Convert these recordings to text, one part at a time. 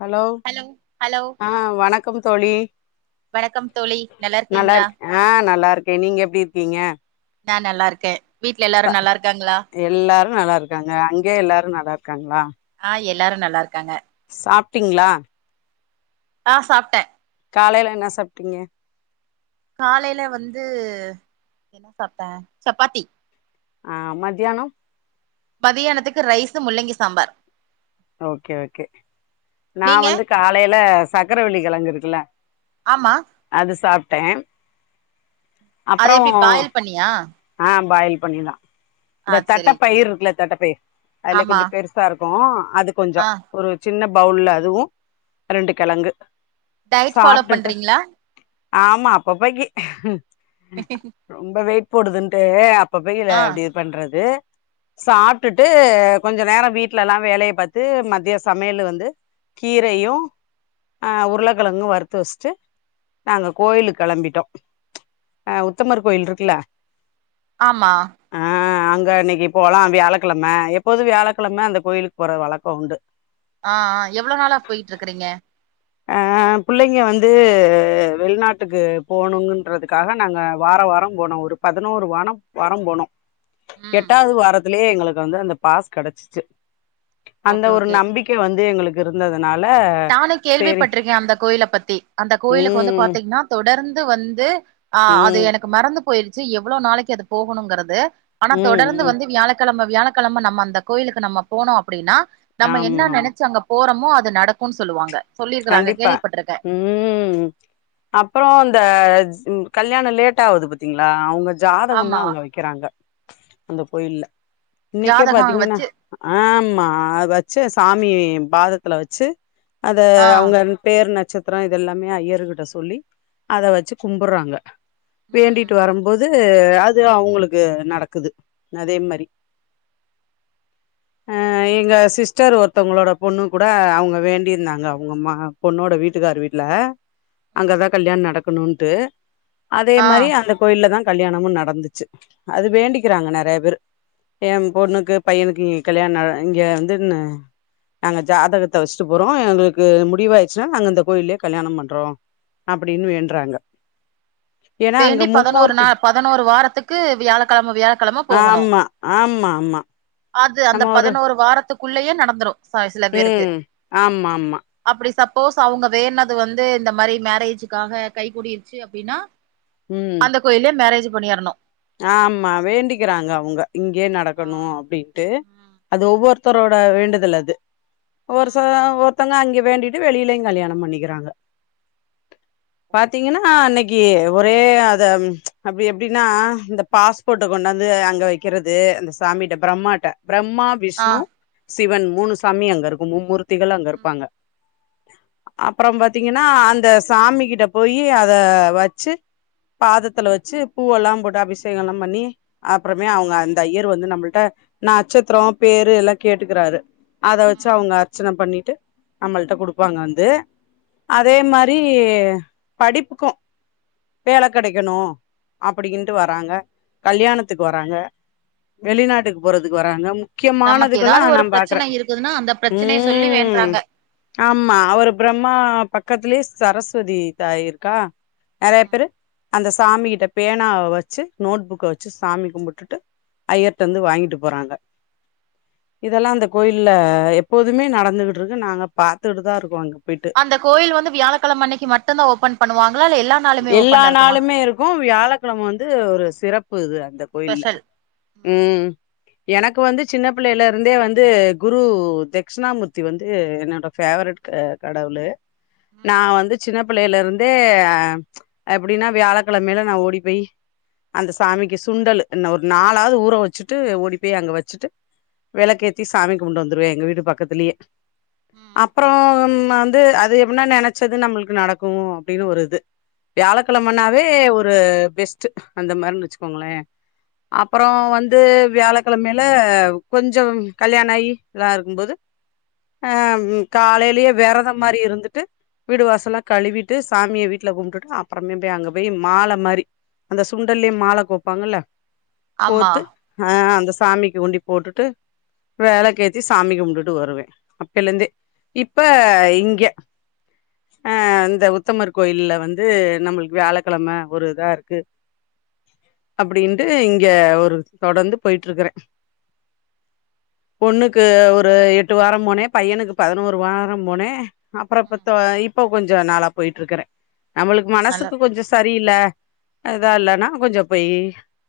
Hello ஆ வணக்கம் தோழி வணக்கம் தோழி நல்லா இருக்கீங்களா நல்லாருக் ஆ நல்லாருக்கே நீங்க எப்டி இருக்கீங்க நா நல்லாருக்கே வீட்ல எல்லாரு நல்லா இருக்காங்களா ம் நல்லாருக்காங்க அங்கே எல்லாரு நல்லாருக்காங்களா ஆ எல்லாரு நல்லா இருக்காங்க. சாப்ட்டீங்களா? ஆ சாப்ட்ட காலையில என்ன சாப்ட்டீங்க காலையில வந்து என்ன சாப்ட்ட சப்பாத்தி ஆ மத்தியானம் மதியானத்துக்கு ரைஸு முள்ளங்கி சாம்பார். ஓகே ஓகே நா நீங்க வந்து காலையில சக்கரவள்ளி கெழங்கு இருக்குல்ல ஆமா அது சாப்ட்ட அப்றோ அது எப்டி பாயில் பண்ணியா ஆ பாயில் பண்ணிதா ஆ இந்த செரி தட்டப் பயிரு இருக்குல்ல தட்டப்பயிர் அதுலே ஆமா கொஞ்ச பெருசா இருக்கும் அது கொஞ்ச ஆ ஒரு சின்ன பவுல்ல அதுவு ரெண்டு கெழங்கு டயட் ஃபாலோ சாப்ட்டுட்டு பண்றீங்களா ஆமா அப்பப்பக்கி ரொம்ப வெயிட் போடுதுன்ட்டு அப் அப்பப்பைல ஆ அப்டியே பண்றது ம் சாப்ட்டுட்டு கொஞ்ச நேர வீட்ல எல்லா வேலைய பாத்து மதிய சமையலு வந்து கீரையும் ஆ உருளக்கெழங்கு வறுத்து வச்சுட்டு நாங்க ம் கோயிலுக்கு கெளம்பிட்டோ ஆ உத்தமர் கோயில் இருக்குல்ல ஆமா ஆ அங்க இன்னைக்கு போலா வியாழக்கிழம எப்போது வியாழக்கிழம அந்த கோயிலுக்கு போற வழக்கோ உண்டு. ஆ ஆ எவ்ளோ‌ நாளா போயிட்டு இருக்குறீங்க? ஆ ஆ புள்ளைங்க வந்து வெளிநாட்டுக்கு போணுங்குன்றதுக்காக நாங்க வாரா வாரம் போனோ ஒரு பதினோரு வானம் வாரம் போனோ ம் எட்டாவது வாரத்துலேயே எங்களுக்கு வந்து அந்த பாஸ் கெடைச்சிச்சு. அந்த ஓகே ஒரு ஓகே நம்பிக்க வந்து எங்களுக்கு இருந்ததுனால சேரி கேள்விப்பட்டிருக்க அந்த கோயில பத்தி அந்த கோயிலுக்கு வந்து ம் பாத்தீங்கன்னா தொடர்ந்து வந்து ஆ அது ம் எனக்கு மறந்து போயிருச்சு எவ்வளோ நாளைக்கு அது போகணுங்கிறது ஆனா ம் தொடர்ந்து ம் வந்து வியாழக்கெழம வியாழக்கெழம நம்ம அந்த கோயிலுக்கு நம்ம போனோ அப்டின்னா நம்ம ஆமா என்ன ஆமா நெனைச்சு அங்க போறோமோ அது நடக்குன்னு சொல்லுவாங்க. சொல்லிருக்கறாங்க கண்டிப்பா கேள்விப்பட்டிருக்கே ம் அப்புற இந்த ம் கல்யாண லேட் ஆகுது பாத்தீங்களா அவுங்க ஜாதகம்லா ஆமா அங்க வெக்கிறாங்க. அந்த கோயில்ல இன்னைக்கே ஜாதகோ பாத்தீங்கன்னா வச்சு ஆமா அத வச்சா சாமி பாதத்துல வச்சு அத ஆ அவுங்க பேர் நட் சத்திரம் இதெல்லாமே ஐயருக்கிட்ட சொல்லி அத வச்சு கும்புட்றாங்க. வேண்டிட்டு ம் வரும்போது அது அது அவுங்களுக்கு நடக்குது அதே மாரி ஆ எங்க சிஸ்டர் ஒருத்தவங்களோட பொண்ணுக்கு கூட அவுங்க வேண்டியிருந்தா அவுங்க அம்மா பொண்ணோட வீட்டுக்கார் வீட்ல ம் அங்கதா கல்யாண நடக்கணுன்ட்டு அதே ஆ மாரி அந்த கோயில்ல தா கல்யாணமு நடந்துச்சு அது வேண்டிக்கிறாங்க நெறையா பேரு ஏ பொண்ணுக்கு பையனுக்கு இங்க கல்யாண இங்க வந்துன்னு நாங்க ஜாதகத்த வெஸ்ட்டு போறோ எங்களு முடிவாயிச்சுன்னா நாங்க இந்த கோயில்லயே கல்யாணம் பண்றோ அப்படின்னு வேண்டுறாங்க ஏன்னா அங்க வேண்டி பதினோரு மும்மூர்த்தி நாள் பதினோரு வாரத்துக்கு வியாழக்கிழம வியாழக்கிழம போகணு ஆமா ஆமா ஆமா அ அது அந்த பதினோரு வாரத்துக்குள்ளேயே நடந்துரு ச சிலபேருக்கு ம் ஆமா ஆமா அப்படி சப் போஸ் அவுங்க வேண்ட்னது வந்து இந்த மாரி மேரேஜுக்காக கை கூடிருச்சு அப்படின்னா ம் அந்த கோயில்லயே மேரேஜ் பண்ணிரணு ஆமா வேண்டிக்கிறாங்க அவுங்க இங்கே ஆ நடக்கணு அப்டின்ட்டு ம் அது ஒவ்வொருத்தரோட வேண்டுதல் அது ஒரு சில ம் ஒர் மித்தங்க அங்க வேண்டிட்டு வெளியிலயு கல்யாண பண்ணிக்கிறாங்க ஓகே பாத்தீங்கன்னா அன்னை ஒரே அத அப்டி எப்டின்னா இந்த பாஸ்போர்ட்ட கொண்டாந்து அங்க வைக்கிறது அந்த சாமிட்ட பிரம்மாட்ட பிரம்மா ஆ விஷ்ணு சிவன் மூணு சாமி அங்க இருக்கு மும்மூர்த்திகளு அங்க ம் இருப்பாங்க அப்புறம் பாத்தீங்கன்னா அந்த சாமி கிட்ட போயி அத வச்சு பாதத்துல வெச்சு பூவெல்லா போட்டு அபிஷே ஷேகல்லா பண்ணி அப்புறமே அவுங்க அந்த ஐயர் வந்து நம்மள்ட்ட நட்சத்திரோ பேரு எல்லா கேட்டுக்கிறாங்க அது அத வச்சு ம் அவுங்க அர்ச்சனை பண்ணிட்டு நம்மள்ட்ட குடுப்பாங்க வந்து அதே ம் மாரி படிப்புக்கு வேல கெடைக்கணு அப்படின்னுட்டு வராங்க கல்யாணத்துக்கு வராங்க வெளிநாட்டுக்கு போறதுக்கு வராங்க நமக்கு முக்கியமானதுகல்லா ஏதாவது நா ஒரு பாக்குறே பிரச்சன இருக்குதுன்னா அந்த பிரச்சனைய சொல்லி ம் வேண்றாங்க ஆமா அவரு பிரம்மா பக்கத்திலயே சரஸ்வதி த இருக்கா நறைய ம் பேரு அந்த சாமி கிட்ட பேனாவ வச்சு நோட் புக்க வச்சு சாமி கும்பிட்டுட்டு ஐயர்ட்ட வந்து வாங்கிட்டு போறாங்க இதெல்லா அந்த ம் கோயில்ல எப்போதுமே நடந்துகிட்டு இருக்கு நாங்க பாத்துட்டுதா இருக்கோ அங்க போயிட்டு அந்த கோயில் வந்து வியாழக்கிழம அன்னைக்கு மட்டுன்தா ஓப்பன் பண்ணுவாங்களா இல்ல எல்லா நாளுமே எல்லா ஓபன்ல இருக்குமா நாளுமே இருக்கு வியாழக்கிழம வந்து ஒரு சிறப்பு இது இந்த கோயில்ல ஸ்பெஷல் ம் எனக்கு வந்து சின்ன பிள்ளைல இருந்தே வந்து குரு தட்க்ஷிணாமூர்த்தி வந்து என்னோட ஃபேவரெட் கடவுளு நா ம் வந்து சின்ன பிள்ளையில இருந்தே அப்டின்னா வியாழக்கிழமைல நா ஓடி போய் அந்த சாமிக்கு சுண்டல் என்ன ஒரு நாலாவது ஊற வச்சுட்டு ஓடி போய் அங்க வச்சுட்டு விளக்க ஏத்தி சாமி கும்பிட்டு வந்துடுவே எங்க வீட்டு பக்கத்துலேயே ம் அப்புறம் வந்து அது எப்பனா நினைச்சது நம்மளுக்கு நடக்கு அப்டின்னு ஒரு இது வியாழக்கெழமனாவே ஒரு பெஸ்ட்டு அந்த மாரினு வச்சுக்கோங்களே அப்புறோ வந்து வியாழக்கிழமையில கொஞ்சம் கல்யாண ஆயி இதா இருக்கும்போது ஆ காலையிலயே விரதம் மாரி இருந்துட்டு வீடு வாசல்லா கழுவிட்டு சாமிய வீ வீட்டுல கும்ட்டுட்டு அப்புறமே போய் அங்க போய் மாலை மாரி அந்த சுண்டல்லையே மால கோப்பாங்கல்ல ஆமா கோத்து ஆ அந்த சாமிக்கு உண்டி போட்டுட்டு வெலக்கேத்தி சாமி கும்ட்டுட்டு வருவே அப்பேலந்தே இப்ப இங்க அ இந்த உத்தமர் கோ கோயில்ல வந்து நம்மளுக்கு வியாழக்கெழம ஒரு இதா இருக்கு அப்டின்ட்டு இங்க ஒரு தொடர்ந்து போயிட்டு இருக்கறேன் பொண்ணுக்கு ஒரு எட்டு வாரம் போனே பையனுக்கு பதினோரு வாரம் போனே அப்புறம் ம் இப்பத்தோ இப்போ கொஞ்சம் நாளா போயிட்டு இருக்கறேன் நம்மளுக்கு நல்ல மனசுக்கு கொஞ்சம் சரியில்ல அதுதான் இல்லன்னா கொஞ்சம் போயி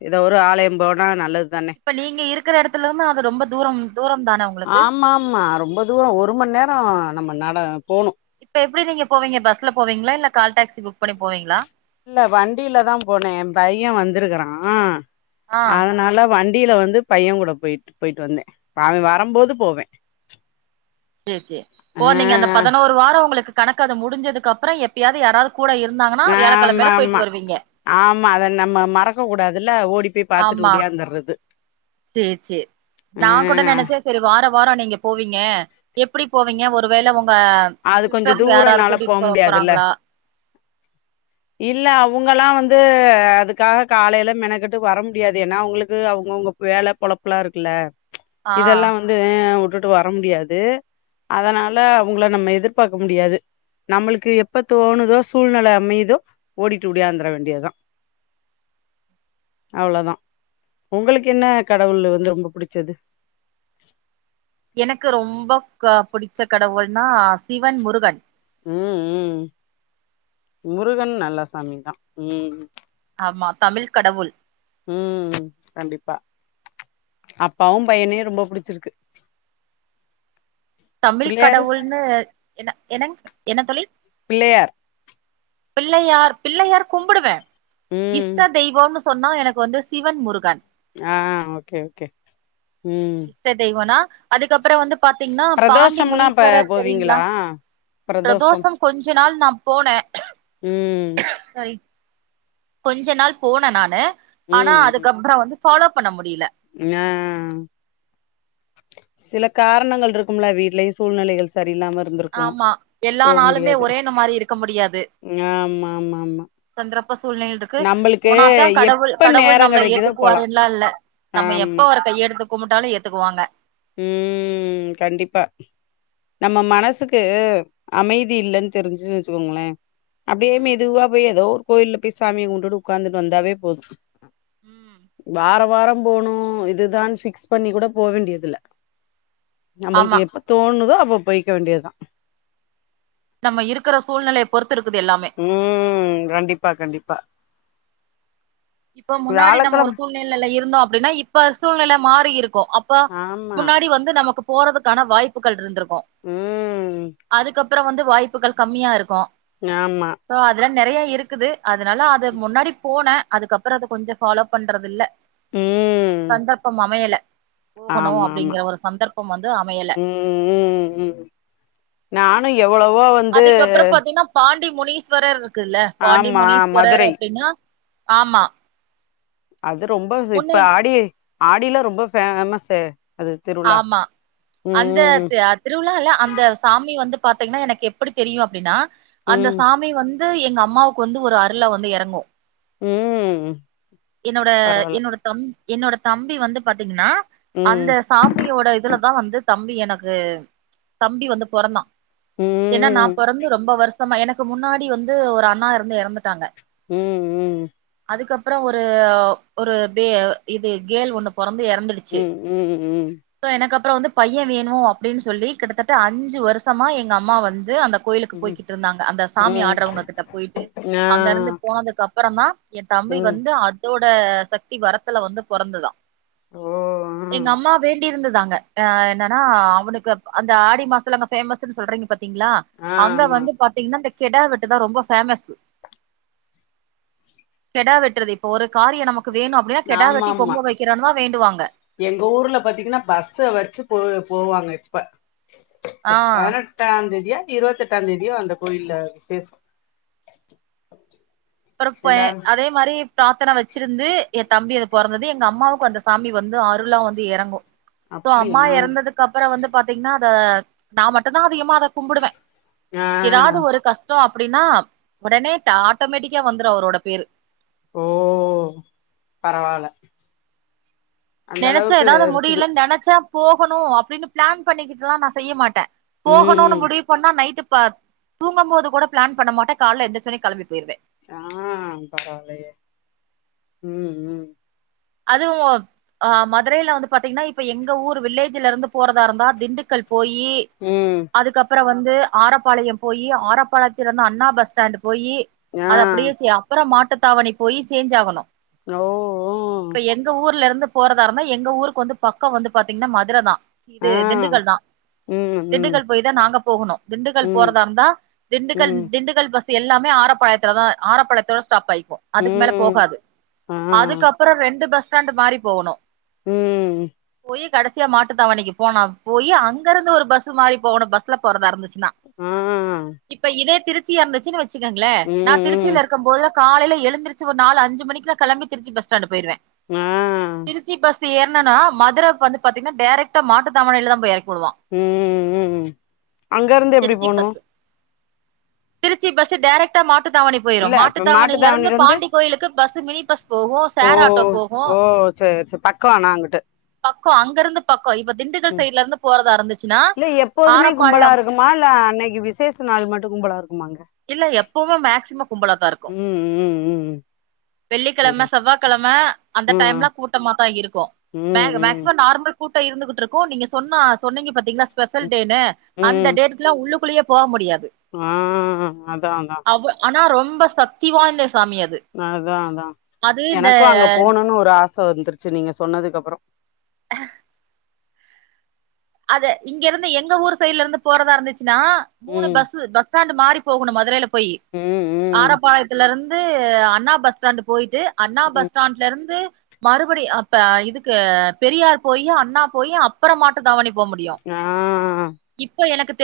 இதோ ஒரு ஆலயம் போனா நல்லது தானே இப்ப நீங்க இருக்கிற எடத்துல இருந்து அது ரொம்ப தூரம் தூரம் தான உங்களுக்கு பொதுவா ஒரு மணி நேரம் நம்ம நட போணு இப்ப எப்டி நீங்க போவீங்க பஸ்ல போவீங்ளா இல்ல கால் டாக்ஸி புக் பண்ணி போவீங்களா இல்ல வண்டியில தான் போனேன் என் பையன் வந்திருக்கறான் ஆ அதனால வண் டில வந்து பையன் கூட போயிட்டு போயிட்டு வந்தேன் அவன் வரும்போது போவேன் சேரி சேரி போ நீங்க அந்த பதினோரு வாரம் உங்களுக்கு கணக்கு அது முடிஞ்சதுக்கப்புறம் எப்பயாவது யாராவது கூட இருந்தாங்கனா ஆமா வியாழக்கிழமேல ஆமா போய்ட்டு வருவீங்க இல்ல ஓடி பேய் பாத்துட்டு ஆமா ஒடியாந்தர்றது சேரி சேரி நா கூட நினைச்சே சரி வார வாரம் நீங்க போவீங்க எப்டி போவீங்க ஒருவேள ஒங்க அது கொஞ்சோ சிஸ்டர்ஸ் யாராவது தூரனால கூட்டிட்டு போ முடியாதுல்ல போறாங்களா இல்ல அவங்களா வந் அது அதுக்காக காலயில மெனக்கட்டு வர முடியாது ஏன்னா அவுங்களுக்கு அவுங்கவுங்க வேல பொழப்புலாம் இருக்குல்ல ஆ இதெல்லாம் வந்து ஆ உட்டுட்டு வர முடியாது அதனால அவுங்கள நம்ம எதிர்பாக்க முடியாது நம்மளுக்கு எப்ப தோணுதோ சூழ்நிலை அமையுதோ ஓடிட்டு ஒடியாந்திர வேண்டியதான் அவ்ளோதான் உங்களுக்கு என்ன கடவுள் வந்து ரொம்ப புடிச்சது எனக்கு ரொம்ப புடிச்ச கடவுள்னா சிவன் முருகன் ம் ம் முருகன் நல்ல சாமிதான் ம் ஆமா தமிழ் கடவுள் ம் கண்டிப்பா அப்பாவும் பையனையும் ரொம்ப புடிச்சிருக்கு தமிழ் பிள்ளையாரு கடவுள்னு என்ன என்னங் என்ன தோழி பிள்ளயார் பிள்ளயார் பிள்ளயார் கும்புடுவேன் ம் இஷ்ட தெய்வனு சொன்னா எனக்கு வந்து சிவன் முருகன் ஆ ஆ ஓகே ஓகே ம் அதுக்கப்புறம் வந்து பாத்தீங்கனா பாண்டி பிரதோஷம்லா இப்ப முனீஸ்வரர் தெரியுங்களா போவீங்களா பிரதோஷம் கொஞ்ச நாள் நான் போனேன் ம் சை கொஞ்ச நாள் போனே நானு ஆனா அதுக்கப்புறம் வந்து ஃபாலோ பண்ண முடியில இன்னா சில காரணங்கள் இருக்கும்ல வீட்லயும் சூழ்நிலைகள் சரி ஆமா எல்லா நாளுமே ஒரேன்னு மாரி இருக்க முடியாது ஆமா ஆமா ஆமா சந்திரப்ப சூழ்நிலை இருக்கு நம்மளுக்கு போனாத்தா கடவுள் எப்ப கடவுள் நேரோ நம்ளை கெடைக்குதோ போலா ஏத்துக்குவாருல்லாம் இல்ல நம்ப எப்ப ஆமா அவரு கையெடுத்து கும்டாலும் ஏத்துக்குவாங்க ம் கண்டிப்பா நம்ம மனசுக்கு அமைதி இல்லன்னு தெரிஞ்சு வச்சுக்கோங்களே அப்டியே ம் மெதுவா போயி ஏதோ கோயில்ல போய் சாமிய கும்டுட்டு உக்காந்துட்டு வந்தாவே போதும் ம் வார வாரம் போணும் இதுதான் பிக்ஸ் பண்ணி கூட போவேண்டியதில்ல நம்பளுக்கு ஆமா எப்ப தோணுதோ அப்ப போய்க்க வேண்டியதான் நம்ம இருக்கிற சூழ்நிலை ம் கண்டிப்பா கண்டிப்பா இப்ப முன்னாடி நம்ம ஒரு வியாழக்கிழம சூழ்நிலல இருந்தோ அப்டின்னா இப்ப சூழ்நில மாறி இருக் கோ அப்ப ஆமா. முன்னாடி வந்து நமக்கு போறதுக்கான வாய்ப்புகள் ருந்திருக் கு ம். அதுக்கப்புற வந்து வாய்ப்புகள் கம்மியா இருக்கு ஆமா. சோ அதெல்லா நெறைய இருக்குது அதனால அத முன்னாடி போன அதுக்கப்புற அது கொஞ்ச ஃபாலோ பண்றதில்ல சந்தர்ப்பம் அமையல போகணு ஆமா ஆமா அப்டிங்கிற ஒரு சந்தர்ப்பம் வந்து அமையல ம் ம் ம் ம் நானு எவ்வளவோ வந்து அதுக்கப்பற பாத்தீங்ன்னா பாண்டி முனீஸ்வரர் இருக்குல்ல பாண்டி ஆமா முனீஸ்வரர் மதுரை. அப்டினா ஆமா அது ரொம்ப ச இப்ப ஆடி ஆடில ரொம்ப ஃபேமஸு ஆமா அந்த த அ திருவிழா இல்ல அந்த சாமி வந்து பாத்தீங்ன்னா எனக்கு எப்படி தெரியு அப்டினா அந்த ம் சாமி வந் க எங்க அம்மாவுக்கு வந்து ஒரு அருளா வந்து எறங்கு ம் என்னோட பரவால்ல என்னோட தம் என்னோட தம்பி வந்து பாத்தீங்கன்னா ம் அந்த சாமியோட இதுலதா வந்து தம்பி எனக்கு தம்பி வந்து பொறந்தா ஏன்னா நா ம் பெறந்து ரொம்ப வருஷமா எனக்கு முன்னாடி வந்து ஒரு அண்ணா இருந்து எறந்துட்டாங்க ம் ம் அதுக்கப்புற ஒரு ஒரு பே இது கேல் ஒண்ணு பொறந்து எறந்துடுச்சு ம் ம் ம் சோ எனக் அ அப்புறோ வந்து பையன் வேணு அப்டின் சொல்லி கிட்டத்தட்ட அஞ்சு வருஷமா எங்க அம்மா வந்து அந்த கோயிலுக்கு ம் போய்கிட்ருந்தாங்க அந்த சாமி ம் ஆட்றவங்க கிட்ட போய்ட்டு ஆ அங்க இருந்து போனதுக்கு அப்புறந் தா எ தம்பி ம் வந்து இதோட சக்தி வரத்துல வந்து பொறந்ததா ஓ எங்க அம்மா வேண்டியிருந்ததாங் க அ என்னன்னா அவனுக்கு ப அந்த ஆடி மாஸ்த்துலங்க ஃபேமஸுன் சொல்றீங்க பா த்தீங்ளா ஆ அங்க ஆமா வந்து பாத்தீங்ன்னா இந்த கெடா வெட்டு தா ரொம்ப ஃபேமஸு கெடா வெட்டுறது இப்ப ஒரு காரியோ நமக்கு வேணு அப்டினா கெடா ஆமா வெட்டி ஆமா பொங்க வைக்கிறேனு தா வேண்டுவாங்க எங்க ஊர்ல பாத்தீங்ன்னா பஸ்ஸ வெச்சு போ போவாங்க இ ப்ப ஆ இப்ப பதினெட்டாந் தேதியா இருவத்தெட்டாந் தேதியோ அந்த கோயில்ல விசேஷோ [unintelligible] அப்புறம் எல்லாரு அதே மாரி ப்ராத்தன வெச்சிருந்து எ தம்பி அது பொறந்தது எங்க அம்மாவுக்கு அந்த சாமி வந்து அருளலா வந்து எறங்கு சோ அம்மா அப்டியா எறந்ததுக்கு அப்புற வந்து பாத்தீங்ன்னா அத நா மட்டுந்தா அதிகமா அத கும்புடுவ ஆ எதாது ஒரு கஸ்டோ அப்படினா ஒடனே ட ஆட்டோமேட்டிக் கியா வந்துரு அவுரோட பேரு ஓ பரவால நெனச்சா எதாவ்து முடிலன் நெனச்சா போகணு அப்டின் ப்ளான் பண்ணிக்கிட்டுலா நா செய்ய மாட்ட போகணுனு ம் முடிவு பண்ணா நைட்டு பத் தூங்கும் போது கூட ப்ளான் பண்ண மாட்ட கால்ல எந்துருச்சேனே களம்பி போய்ருவே ஆ பரவாலயே ம் ம் அதுவு அ மதுரையில வந்து பாத்தீங்கன்னா இப்ப எங்க ஊரு வில்லேஜிலருந்து போறதா இருந்தா திண்டுக்கல் போயி ம் அதுக்கப்புற வந்து ஆரப்பாளையம் போயி ஆரப்பாளையத்திலர்ந்து அண்ணா பஸ் ஸ்டாண்டு போயி ஆ அது அப்படியே செ அப்புற மாட்டுத்தாவணி போயி சேஞ்ச் ஆகணு ஓ ஓ இப்ப எங்க ஊர்ல இருந்து போறதாருந்தா எங்க ஊருக்கு வந்து பக்கோ வந்து பாத்தீங்ன்னா மதுரதா சி இது ஆ திண்டுக்கல் தா ம் ம் திண்டுக்கல் போய் தா நாங்க போகணு திண்டுக்கல் ம் போறதா இருந்தா திண்டுக்கல் ம் திண்டுக்கல் பஸ் ஸு எல்லாமே ஆரப்பாளையத்துலதா ஆரப்பாளத்தோட ஸ்டாப் ஆ அதுக்கு மேல ம் போகாது ஆ அதுக்கப்றோ ரெண்டு பஸ் ஸ்டாண்டு மாரி போகணு ம் கடைசியா மாட்டுத்தாவணிக்கு போனா போய் அங்க இருந்து ஒரு பஸ் மாறி போகனு பஸ் மாரி போறதா இருந்துச்சுனா ஆ இப்ப இதே திருச்சியா இருந்துச்சுன்னா வெச்சுக்கோங்களே ம் நா ம் திருச்சியில இருக்கும் போது காலைல எழுந்திருச்சு ஒரு நாலு அஞ்சு மணிக்குலா கெளம்பி திருச்சி பஸ் ஸ்டாண்டு போயிருவே அ இங்க ஏர்னன்னா மதுர வந்து பாத்தீங்காணா டேரெக்டா மாட்டு தாவணில தா போய் இறங்கு ம் ம் அங்க இருந்து எப்டி திருச்சி போனு பஸ் திருச்சி பஸ்சு டேரக்ட்டா மாட்டுத்தாவணி போயிரு மாட்டுத்தாவணில இருந்து பாண்டி கோயிலுக்கு பஸ்சு மினி பஸ் போகு ஓ சேர் ஆட்டோ போகு ஓ சேர் சேர் பக்கோ ஆனா அங்குட்டு பக்கோ அங்க இருந்து பக்கோ இப்ப திண்டுக்கல் ம் சைட்ல இருந்து போறதா இருந்துச்சுன்னா இல்ல எப்போதுமே கும்பலா ஆரப்பாளையம் இருக்குமா இல்ல அன்னைக்கு விசேஷ நாள் மட்டு கும்பலா இருக்குட்டிருக்கு இல்ல எப்பவுமே மேக்சிமம் ம் ம் வெள்ளிக்கெழம சேரி செவ்வாய்கெழம அந்த டைம்ல ம் கூட்டமா தா இருக்கு ம் ம் மேக்சிமம் நார்மல் கூட்ட இருந்துகிட்டு இருக்கு நீங்க சொன்ன சொன்னீங்க பாத்தீங்ளா ஸ்பெஷல் ம் டேனு அந்த டேல்ல உள்ளுக்குள்ளேயே போ முடியாது அ அதா அதா அவ ஆனா ரொம்ப சத்திவாய்ந்த சாமி அது அதா அது இந்த எனக்கு அங்க போணுன்னு ஒரு ஆச வந்திருச்சு நீங்க சொன்னதுக்கு அப்றோ அதே இங்க இருந்து எங்க ஊர் சைட்ல இருந்து போறதா இருந்துச்சுன்னா மூணு ம் பஸ்சு பஸ் ஸாண்ட் மாறி போகணு மதுரையில போயி ம் ம் ஆரப்பாளத்தில இருந்து அண்ணா பஸ் ஸ்டாண்ட் போயிட்டு அண்ணா பஸ் ம் ஸ்டாண்ட்ல இருந்து மறுபடி அப்ப இதுக்கு பெரியார் போயி அண்ணா போயி அப்றோ மாட்டு தாவணி போ முடியு அ இப்ப எனக்கு